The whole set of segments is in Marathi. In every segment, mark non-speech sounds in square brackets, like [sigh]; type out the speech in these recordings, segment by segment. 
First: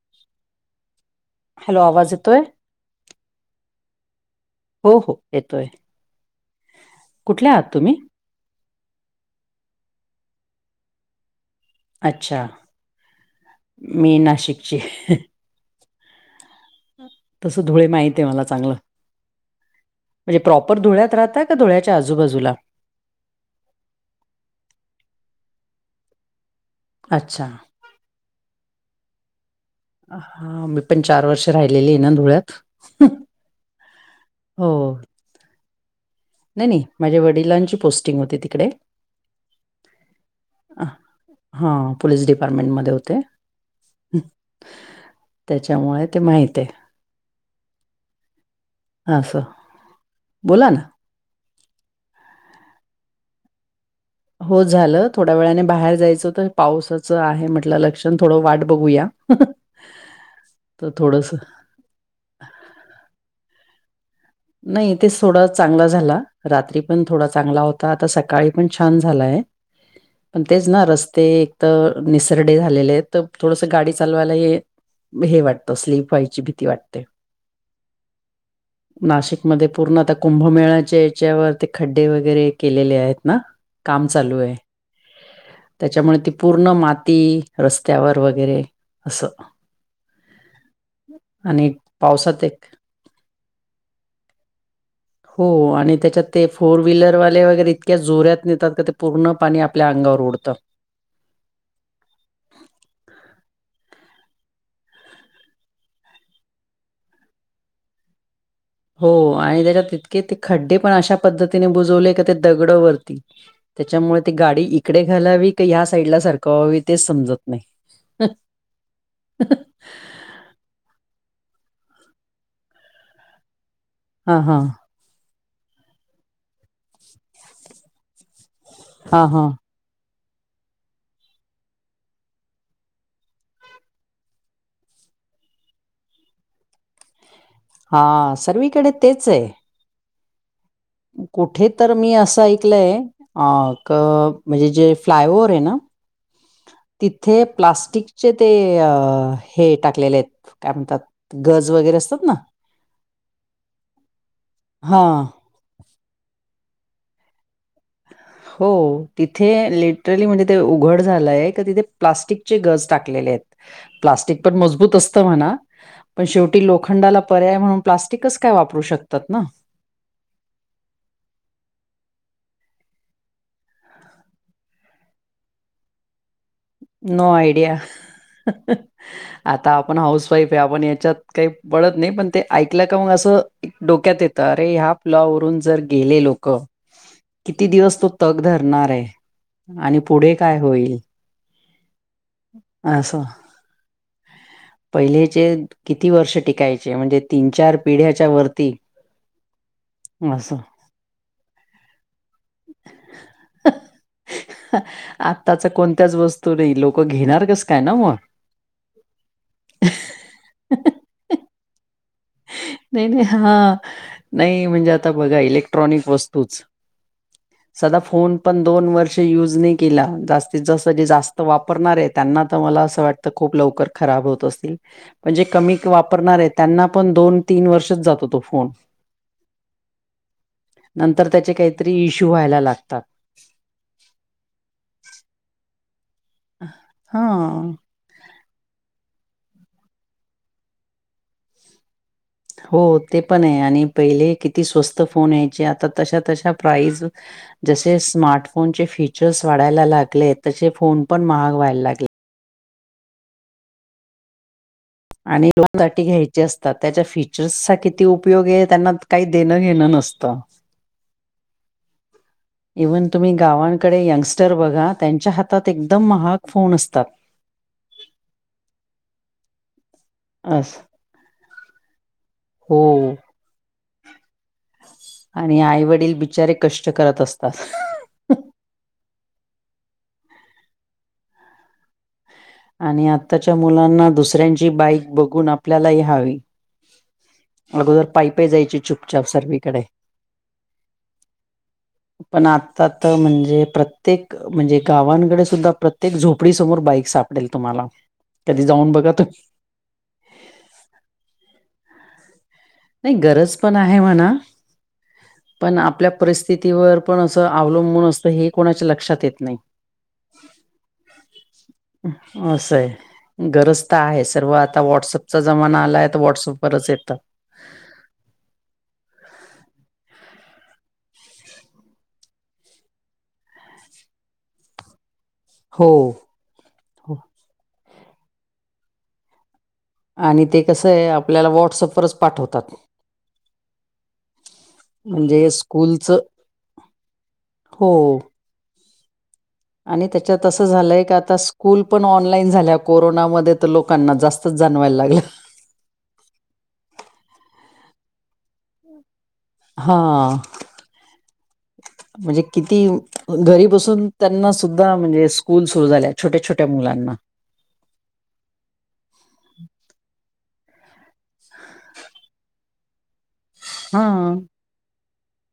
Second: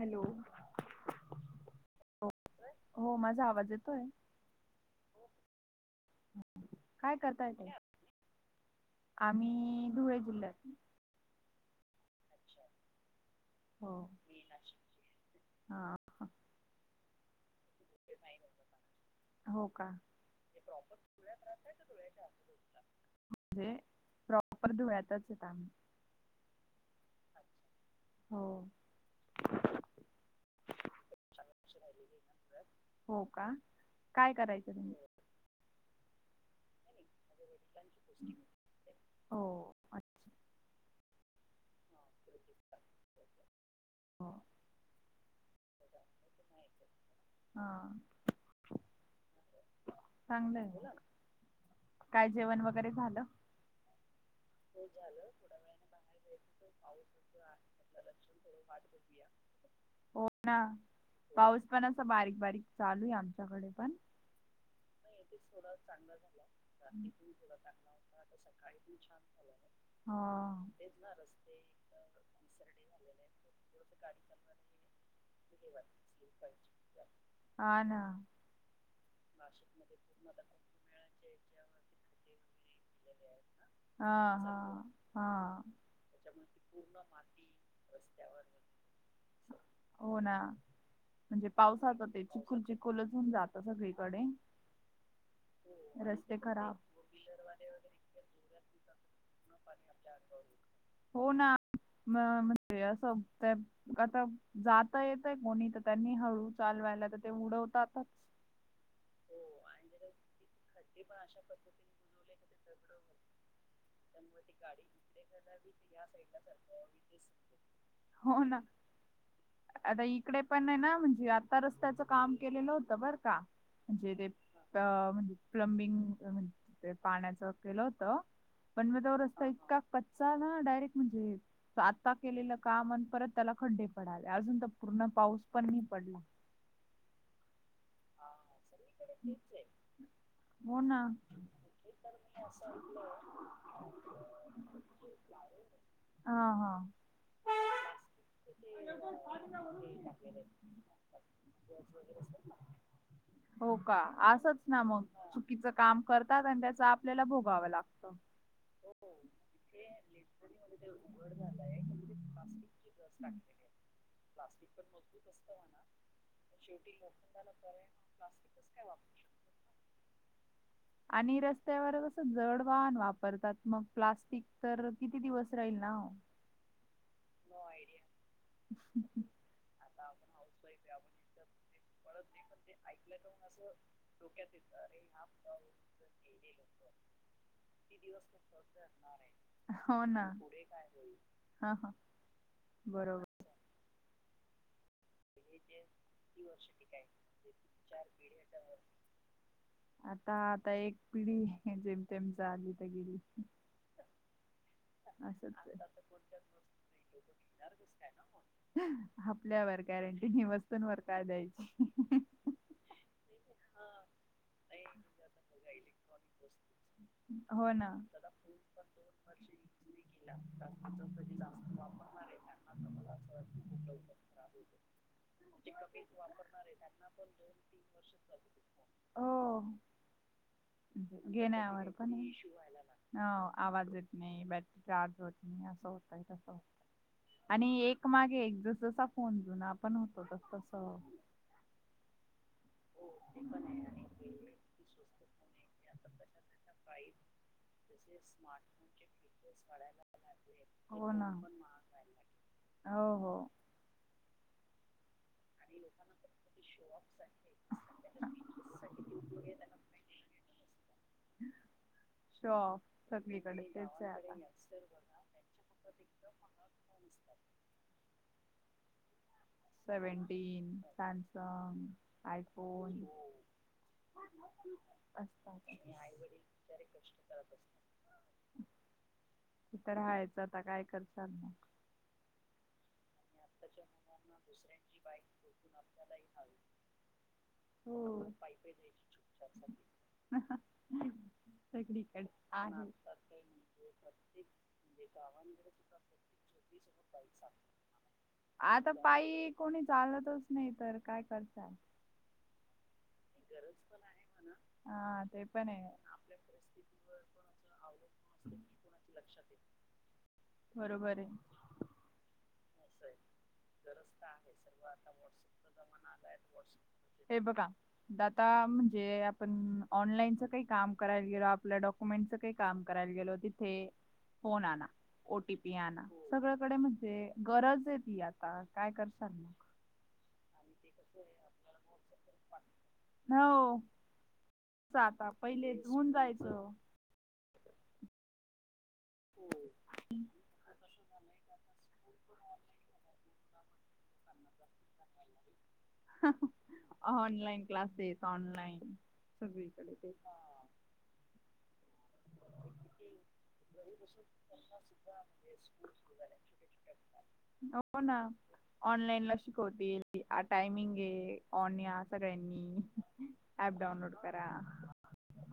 हॅलो हॅलो, आवाज हो येतोय? हो, माझा आवाज येतोय? हो हो येतोय. काय करताय कुठल्या ताई आहात तुम्ही? आम्ही धुळे जिल्ह्यात अच्छा हो मी नाशिकची आहे. हा तस धुळे माहित आहे मला चांगलं. हो का म्हणजे प्रॉपर धुळ्यात राहता का, धुळ्याच्या आजूबाजूला? म्हणजे प्रॉपर धुळ्यातच आहेतेत आम्ही अच्छा हो हा मी पण चार वर्ष राहिलेली आहे ना धुळ्यात हो का? काय करायचं हो तुम्ही नाही नाही माझ्या वडिलांची पोस्टिंग होती तिकडे. हो अच्छा अ हा पोलीस डिपार्टमेंट मध्ये होते. हो त्याच्यामुळे ते माहित आहे. हा असं बोला ना चांगलंय, काय जेवण वगैरे झालं? हो झालं, थोड्या वेळाने बाहेर जायचं तर पावसाचं आहे म्हटलं लक्षण, थोडं वाट बघूया. हो ना, तर थोडंसं पाऊस पण असं बारीक बारीक चालू आहे आमच्याकडे पण. नाही ते थोडा चांगला झाला. रात्री पण थोडा चांगला होता, आता सकाळी पण छान झालाय. पण हा तेच ना रस्ते एक तर निसरडे झालेले आहेत, तर थोडसं गाडी चालवायला ये हे वाटतं स्लीप व्हायची भीती वाटते. हा ना. नाशिकमध्ये पूर्ण आता कुंभमेळ्याच्या याच्यावर ते खड्डे वगैरे केलेले आहेत ना काम हा चालू आहे, हा हा त्याच्यामुळे ती पूर्ण माती रस्त्यावर वगैरे असं हो ना म्हणजे आणि पावसाचं ते पावसात चिखुल एक चिख् लच होऊन जात सगळीकडे हो आणि त्याच्यात रस्ते ते खराब फोर व्हीलरवाले वगैरे इतक्या जोऱ्यात नेतात का ते पूर्ण पाणी आपल्या अंगावर उडतात. हो ना म म्हणजे या सोबत आता जाता येतय कोणी तर त्यांनी हळू चालवायला तर ते उडवतातच. हो आणि त्याच्यात तितके ते खड्डे पण अशा पद्धतीने बुजवले का ते दगडं वरती त्याच्यामुळे ती गाडी इकडे घालावी की ह्या साईडला सारखवावी तेच समजत नाही. हो ना ह आता इकडे पणे ना. म्हणजे आता रस्त्याचं काम केलेलं होतं बरं का. म्हणजे ते, हा हा म्हणजे प्लंमबिंग पाण्याचं केलं होत. पण मग तो हा हा रस्ता इतका कच चा ना. डायरेक्ट म्हणजे आता केलेलं काम अण, परत त्याला खड्डे पडले. अजून तर पूर्ण पाऊस पण नाही पडला. हा. सर्वीकडे तेचे. हो ना कुठे तर मी असं ऐकलंय. अ क म्हणजे जे फ्लायओव्हरे ना. ह हा. तिथे प्लास्टिकचे ते हे टाकलेलेत. काय म्हणतात? गज वगैरे असतात ना. हो का? असच ना मग, हा चुकीचं काम करतात. आणि त्याच आपल्याला भोगावं लागतं. ह [unintelligible] हो. तिथे लिटरली म्हणजे ते उघड झालंय. का तिथे प्लास्टिकचे गज टाकलेलेत. प्लास्टिक पण मबूत अस म्हणा. पण शेवटी लोखंडाला पर्याय म्हणून प्लास्टिक कस काय वापरू शकतात ना. आणि रस्त्यावर कसं जड वाहन वापरतात. मग प्लास्टिक तर किती दिवस राहील ना ओ. No idea. आता आपण हाऊस वाईफे. आपण याच्यात काही पडत नाही. पण ते ऐकलं का मग असं डोक्यात येत. अरे ह्या पुलावरून जर गेले लोक. किती दिवस तो तग धरणारे. आणि पुढे काय होईल. ह ह. अस. पहिलेचे किती वर्ष टिकायचे. म्हणजे तीन चार पिढ्याच्या वरती. आता असं आता एक पिढी जेम तेम झाली त गेली. असंच आताच आहे. कोणत्याच वस्तू नाही. लोक घेणार कस काय ना म. आपल्यावर गॉरंटी नाही. वस्तूंवर काय द्यायची. नाही नाही. हा नाही. म्हणजे आता बघा इलेक्ट्रॉनिक वस्तूच. हो ना सादा फोन पण दोन वर्ष युज नाही केला. जास्तीत जास्त जे जास्त वापरणारेत. त्यांना तर मला अस वाटतं खूप लवकर खराब होत असतील. पण जे कमी क वापरणारेत त्यांना पण दोन तीन वर्षच जातो तो फोन. हो नंतर त्याचे, घेण्यावर काहीतरी पण इश्यू आहे. व्हायला लागतात. हो आवाज येत नाही. बॅटरी चार्ज होत नाही. असं होतय. तस होतय. हा आणि एक मागे एक. जस जसा फोन जुना पण होतो. तस तसं हो ते पणे. आणि पहिले किती स्वस्त फोन यायचे. आता तशा तशा प्राईज. जसे स्मार्टफोनचे फीचर्स वाढायला लागले. तसे फोन हो पण ना महाग व्हायला लागले. हो हो. आणि [unintelligible] घ्यायचे असतात त्याच्या फीचर्सचा किती उपयोग आहे. त्यांना काही देणं घेणं नसतं. त. हम् [inaudible] इव्हन तुम्ही तेच गावांकडे आहे आता यंगस्टर बघा. त्यांच्या हातात. एकदम महाग फोन असतात. सेवनटीन, अस सॅमसंग, आयफोन. हो आणि असतात आईवडील बिचारे कष्ट करत असतात. ते तर हायचं. आता काय करशाल मग. आणि आत्ताच्या मुलांना, दुसऱ्यांची बाईक बघून. आपल्याला ही हवी. अगोदर हो पाई पाई जायची. चुपचाप सर्वीकडे. सगडीकडे पण आता आहे. म्हणजे प्रत्येक, म्हणजे गावांकडे सुद्धा, प्रत्येक झोपडी समोर बाइक् सा सापडेल. तुम्हाला. कधी आता जाऊन बघा तुम्ही पायी कोणी चालतच नाही. तर काय करशाल. नाही गरज पण आहे म्हणा हा ते पण आपल्या परिस्थितीवर पण असं अवलंबून असतं हे कोणाच्या लक्षात येत नाही. ह बरोबर ये अ गरज तर आहे सर्व आता व्हॉट्सअपचा जमाना आलाय तर व्हॉट्सअपवरच येतं. हे बघा द आता म्हणजे आपण ऑनलाईनचं काही काम करायला गेलो आपल्या डॉ. मेंट च काही काम करायला गेलो तिथे फोन आणा. ओटीपी हो आना सगळ्याकडे हो म्हणजे गरज आहे ती आता काय करता. आणि ते कसं आहे आपल्याला व्हॉटसअपवरच पाठवतात. हो आता म्हणजे पहिले स्कूलच होऊन जायचं हो आणि त्याच्यात असं झालंय का आता स्कूल पण ऑनलाईन झाल्या कोरोनामध्ये तर लोकांना जास्त असच जाणवायला लागलंय. हह ऑनलाईन क्लास आहेत ऑनलाईन सगळीकडे तेच हां म्हणजे किती घरी बसून त्यांना सुद्धा म्हणजे स्कूल सुरू झाल्या छोट्या छोट्या मुलांना हो ना. ऑनलाईन ला शिकवते टायमिंग आहे ऑन या सगळ्यांनी अँप डाउनलोड हां, करा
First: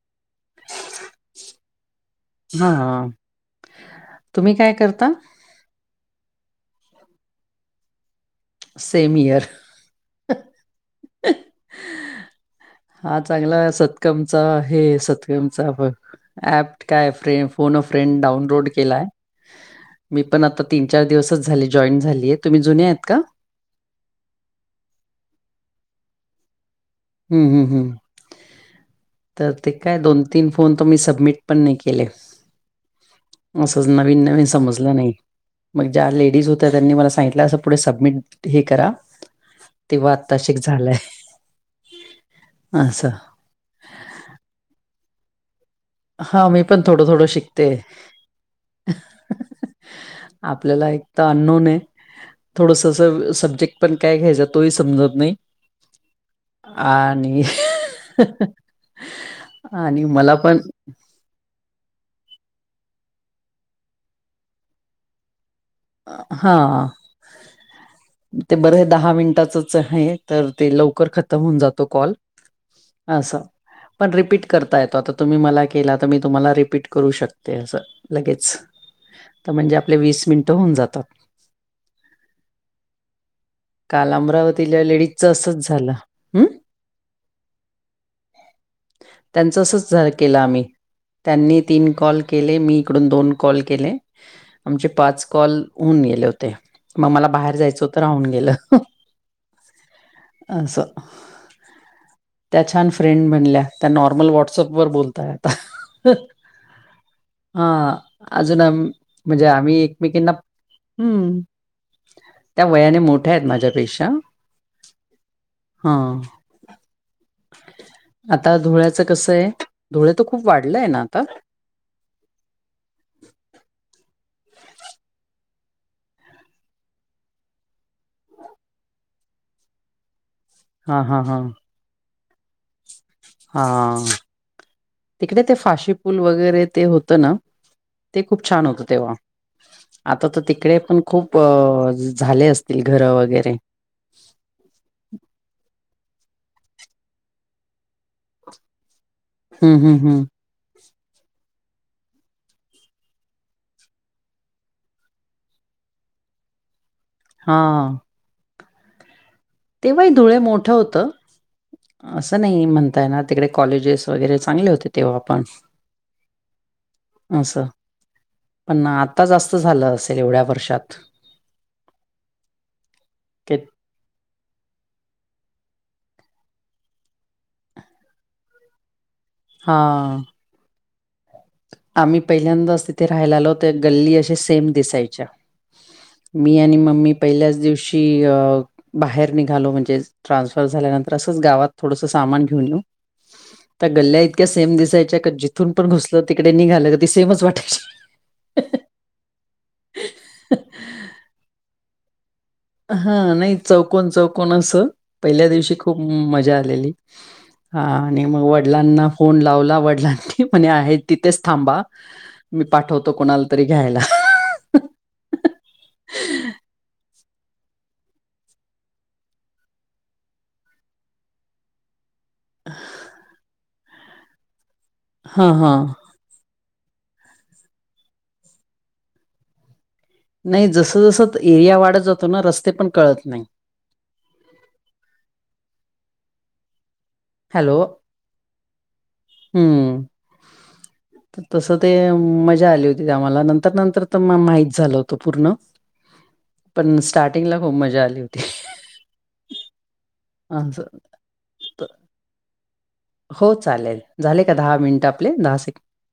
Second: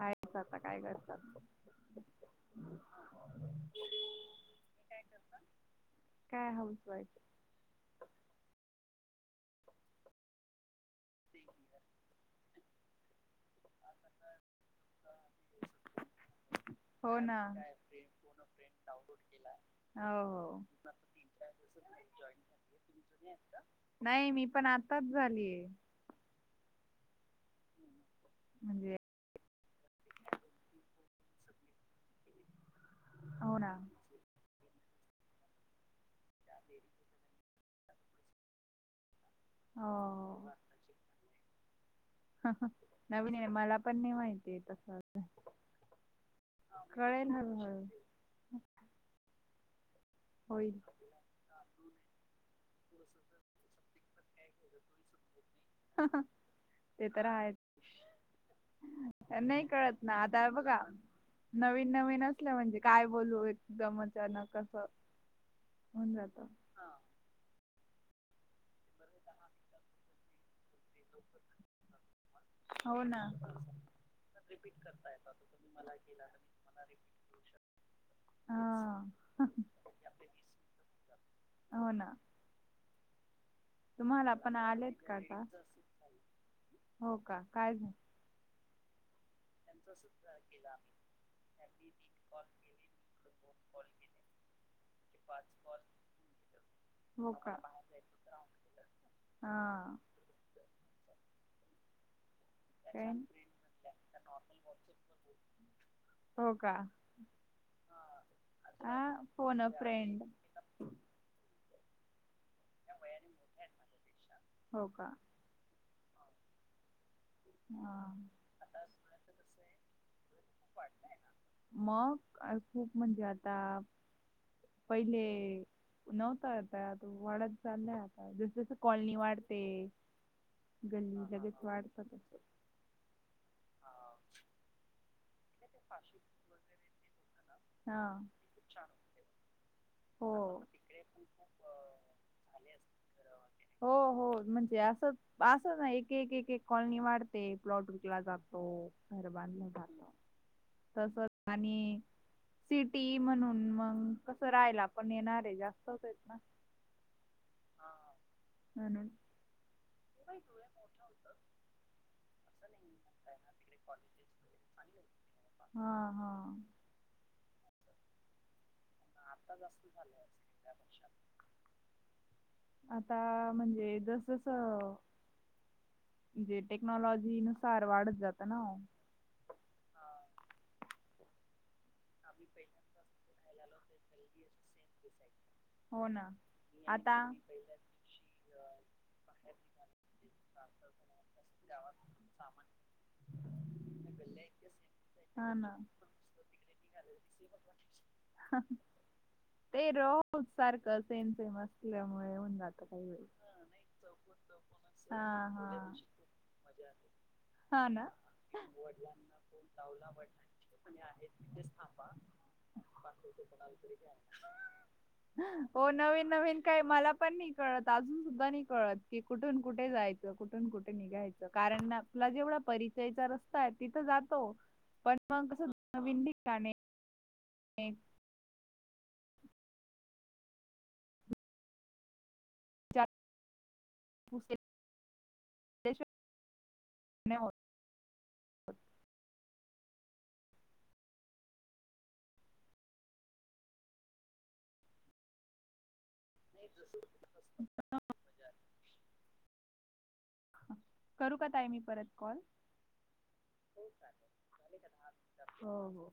आता काय करतात. हा तुम्ही काय करता. काय हाऊस वाईफ सेम इयर हाह ठीक हा चांगला सतकामचा हे सतकामचा बघ. ऍप काय हो फ्रे ना फोन अ फ्रेंड डाउनलोड केलाय. मी हो पण हो आता तीन चार दिवसच झाले जॉईन झालीय तुम्ही जुने आहेत का? नाही मी पण आताच झालीय. हम् हम् हम्म म्हणजे तर ते काय दोन तीन फोन त मी सबमिट पण नाही केले हो ना असच न. न नन समज नाही मग ज्या लेडीज होत त्यांनी मला सांगित. पुढे सबमिट ह करा तेव्हा हो. आताशिक झालंय. असं. नवीन आहे मला पण नाही माहिती आहे तस. हा मी पण थोडं थोडं शिकते. होईल. आपल्याला एक तर अननोन आहे थोडसस सब्जेक्ट पण काय घ्यायचा तोही समजत नाही. हह ते तर आणि आहेच नाही कळत आणि ना मला आता हे पण बघा. नवीन नवीन असलं म्हणजे काय बोलू एकदम अचानक अस. हा ते बरं आहे दहा मिनिटाचच आहे तर ते लवकर खतम होऊन जातो कॉल हो ना. असं. पण रिपीट करता येतो आता तुम्ही मला केला तर मी तुम्हाला रिपीट करू शकते असं. लगेच हा तर म्हणजे आपले वीस मिनटं होऊन जातात. हो ना काल तुम्हाला पण अमरावतीला आलेत का लेडीजचं का असंच झालं हं हो का काय झा. त्यांच असंच झार केलं आम्ही त्यांनी तीन कॉल केले मी इकडून दोन कॉल केले. आमचे पाच कॉल होऊन गेले होते मग मला हो बाहेर का जायचं हो तर राहून गेलं. हा सो त्या छान काय फ्रेंड म्हणल्या त्या नॉर्मल व्हॉट्सअपवरर बोलताय आता हो का? हा अजून हा म्हणजे फोन अ आम्ही फ्रेंड एकमेकीांना हम् त्या वयाने मोठ्या आहेत माझ्यापेक्षा हो का हा. हा आता धुळ्याच कस आहे धुळे तर खूप वाढलंय ना आता मग खूप म्हणजे आता पहिले. नव्हत आता वाढत चाललाय आता जस जसं कॉलनी वाढते. हा हा गमी हा जगच वाढत असते. हा तिकडे ते फाशी पूल वगैरे ते होतं ना. हा ते खूप छान होतं तेव्हा आता हो तर तिकडे पण खूप झाले असतील घरं वगैरे हो हो म्हणजे असं असं ना एक एक एक एक कॉलनी वाढत. ते प्लॉट उिकला जातो घर बांधलं हम्म हम्म जात हम्म तसच आणि सिटी म्हणून मग कसं राहायला पण येणार आहे जास्तचेत ना. हा ह. ह ना. तेव्हाही धुळे मोठं होतं. असं नाही म्हणताय ना तिकडे कॉलेजेस वगैरे चांगले होते तेव्हा आपण हा हा. असं पण आता जास्त झालं असेल एवढ्या वर्षात आता के म्हणजे जसस. जे टेक्नॉलॉजी नुसार वाढत जातं ना. हा. आम्ही पहिल्यांदाच तिथे राहायला आलोत गल्ली असशे सेम दिसायच्या. हो ना मी आणि मम्मी आता पहिल्याच दिवश बाहेर निघालो म्हणजे ट्रान्सफर झाल्यानंतर असंच गावात थोडस सामान घेऊन ये. त्या गल्ल्या इतक्या सेम दिसायच्या का हा ना जिथून पण घुसलं तिकडे निघालं क ती सेमच वाटायची. ते रोज सारखं सेम सेम असल्यामुळे होऊन जात. काही हा वेळ नाही चौकन चौकन अस हा पहिल्या हा दिवशी खूप मजा आलेली. हा आणि मग वडिलांना फोन लावला वडिलांनी म्हणे आहे तिथेच थांबा. मी पाठवतो कोणाला तरी घ्यायला. ह. हो नवीन नवीन काही मला पण नाही कळत अजून सुद्धा नाही कळत की कुठून कुठे जायच. कुठून कुठे निघायचं कारण ना तुला जेवढा परिचयचा रस्ता आहे तिथं जातो. पण हा मग हा कसं नवीन दििकाणे. नाही जस जसं एरिया वाढत जातो ना रस्ते पण कळत नाही. [unintelligible] नाही हो. हॅलो हम्म. तसं ते मजा आली होती ते आम्हाला नंतर नंतर तर माहित झालं होतं पूर्ण [unintelligible] पण स्टार्टिंगला खूप मजा आली होती. आर करू का तय मी परत कॉल हो चालेल झाले का दहा मिनिट आपले दहा सेकड. हो हो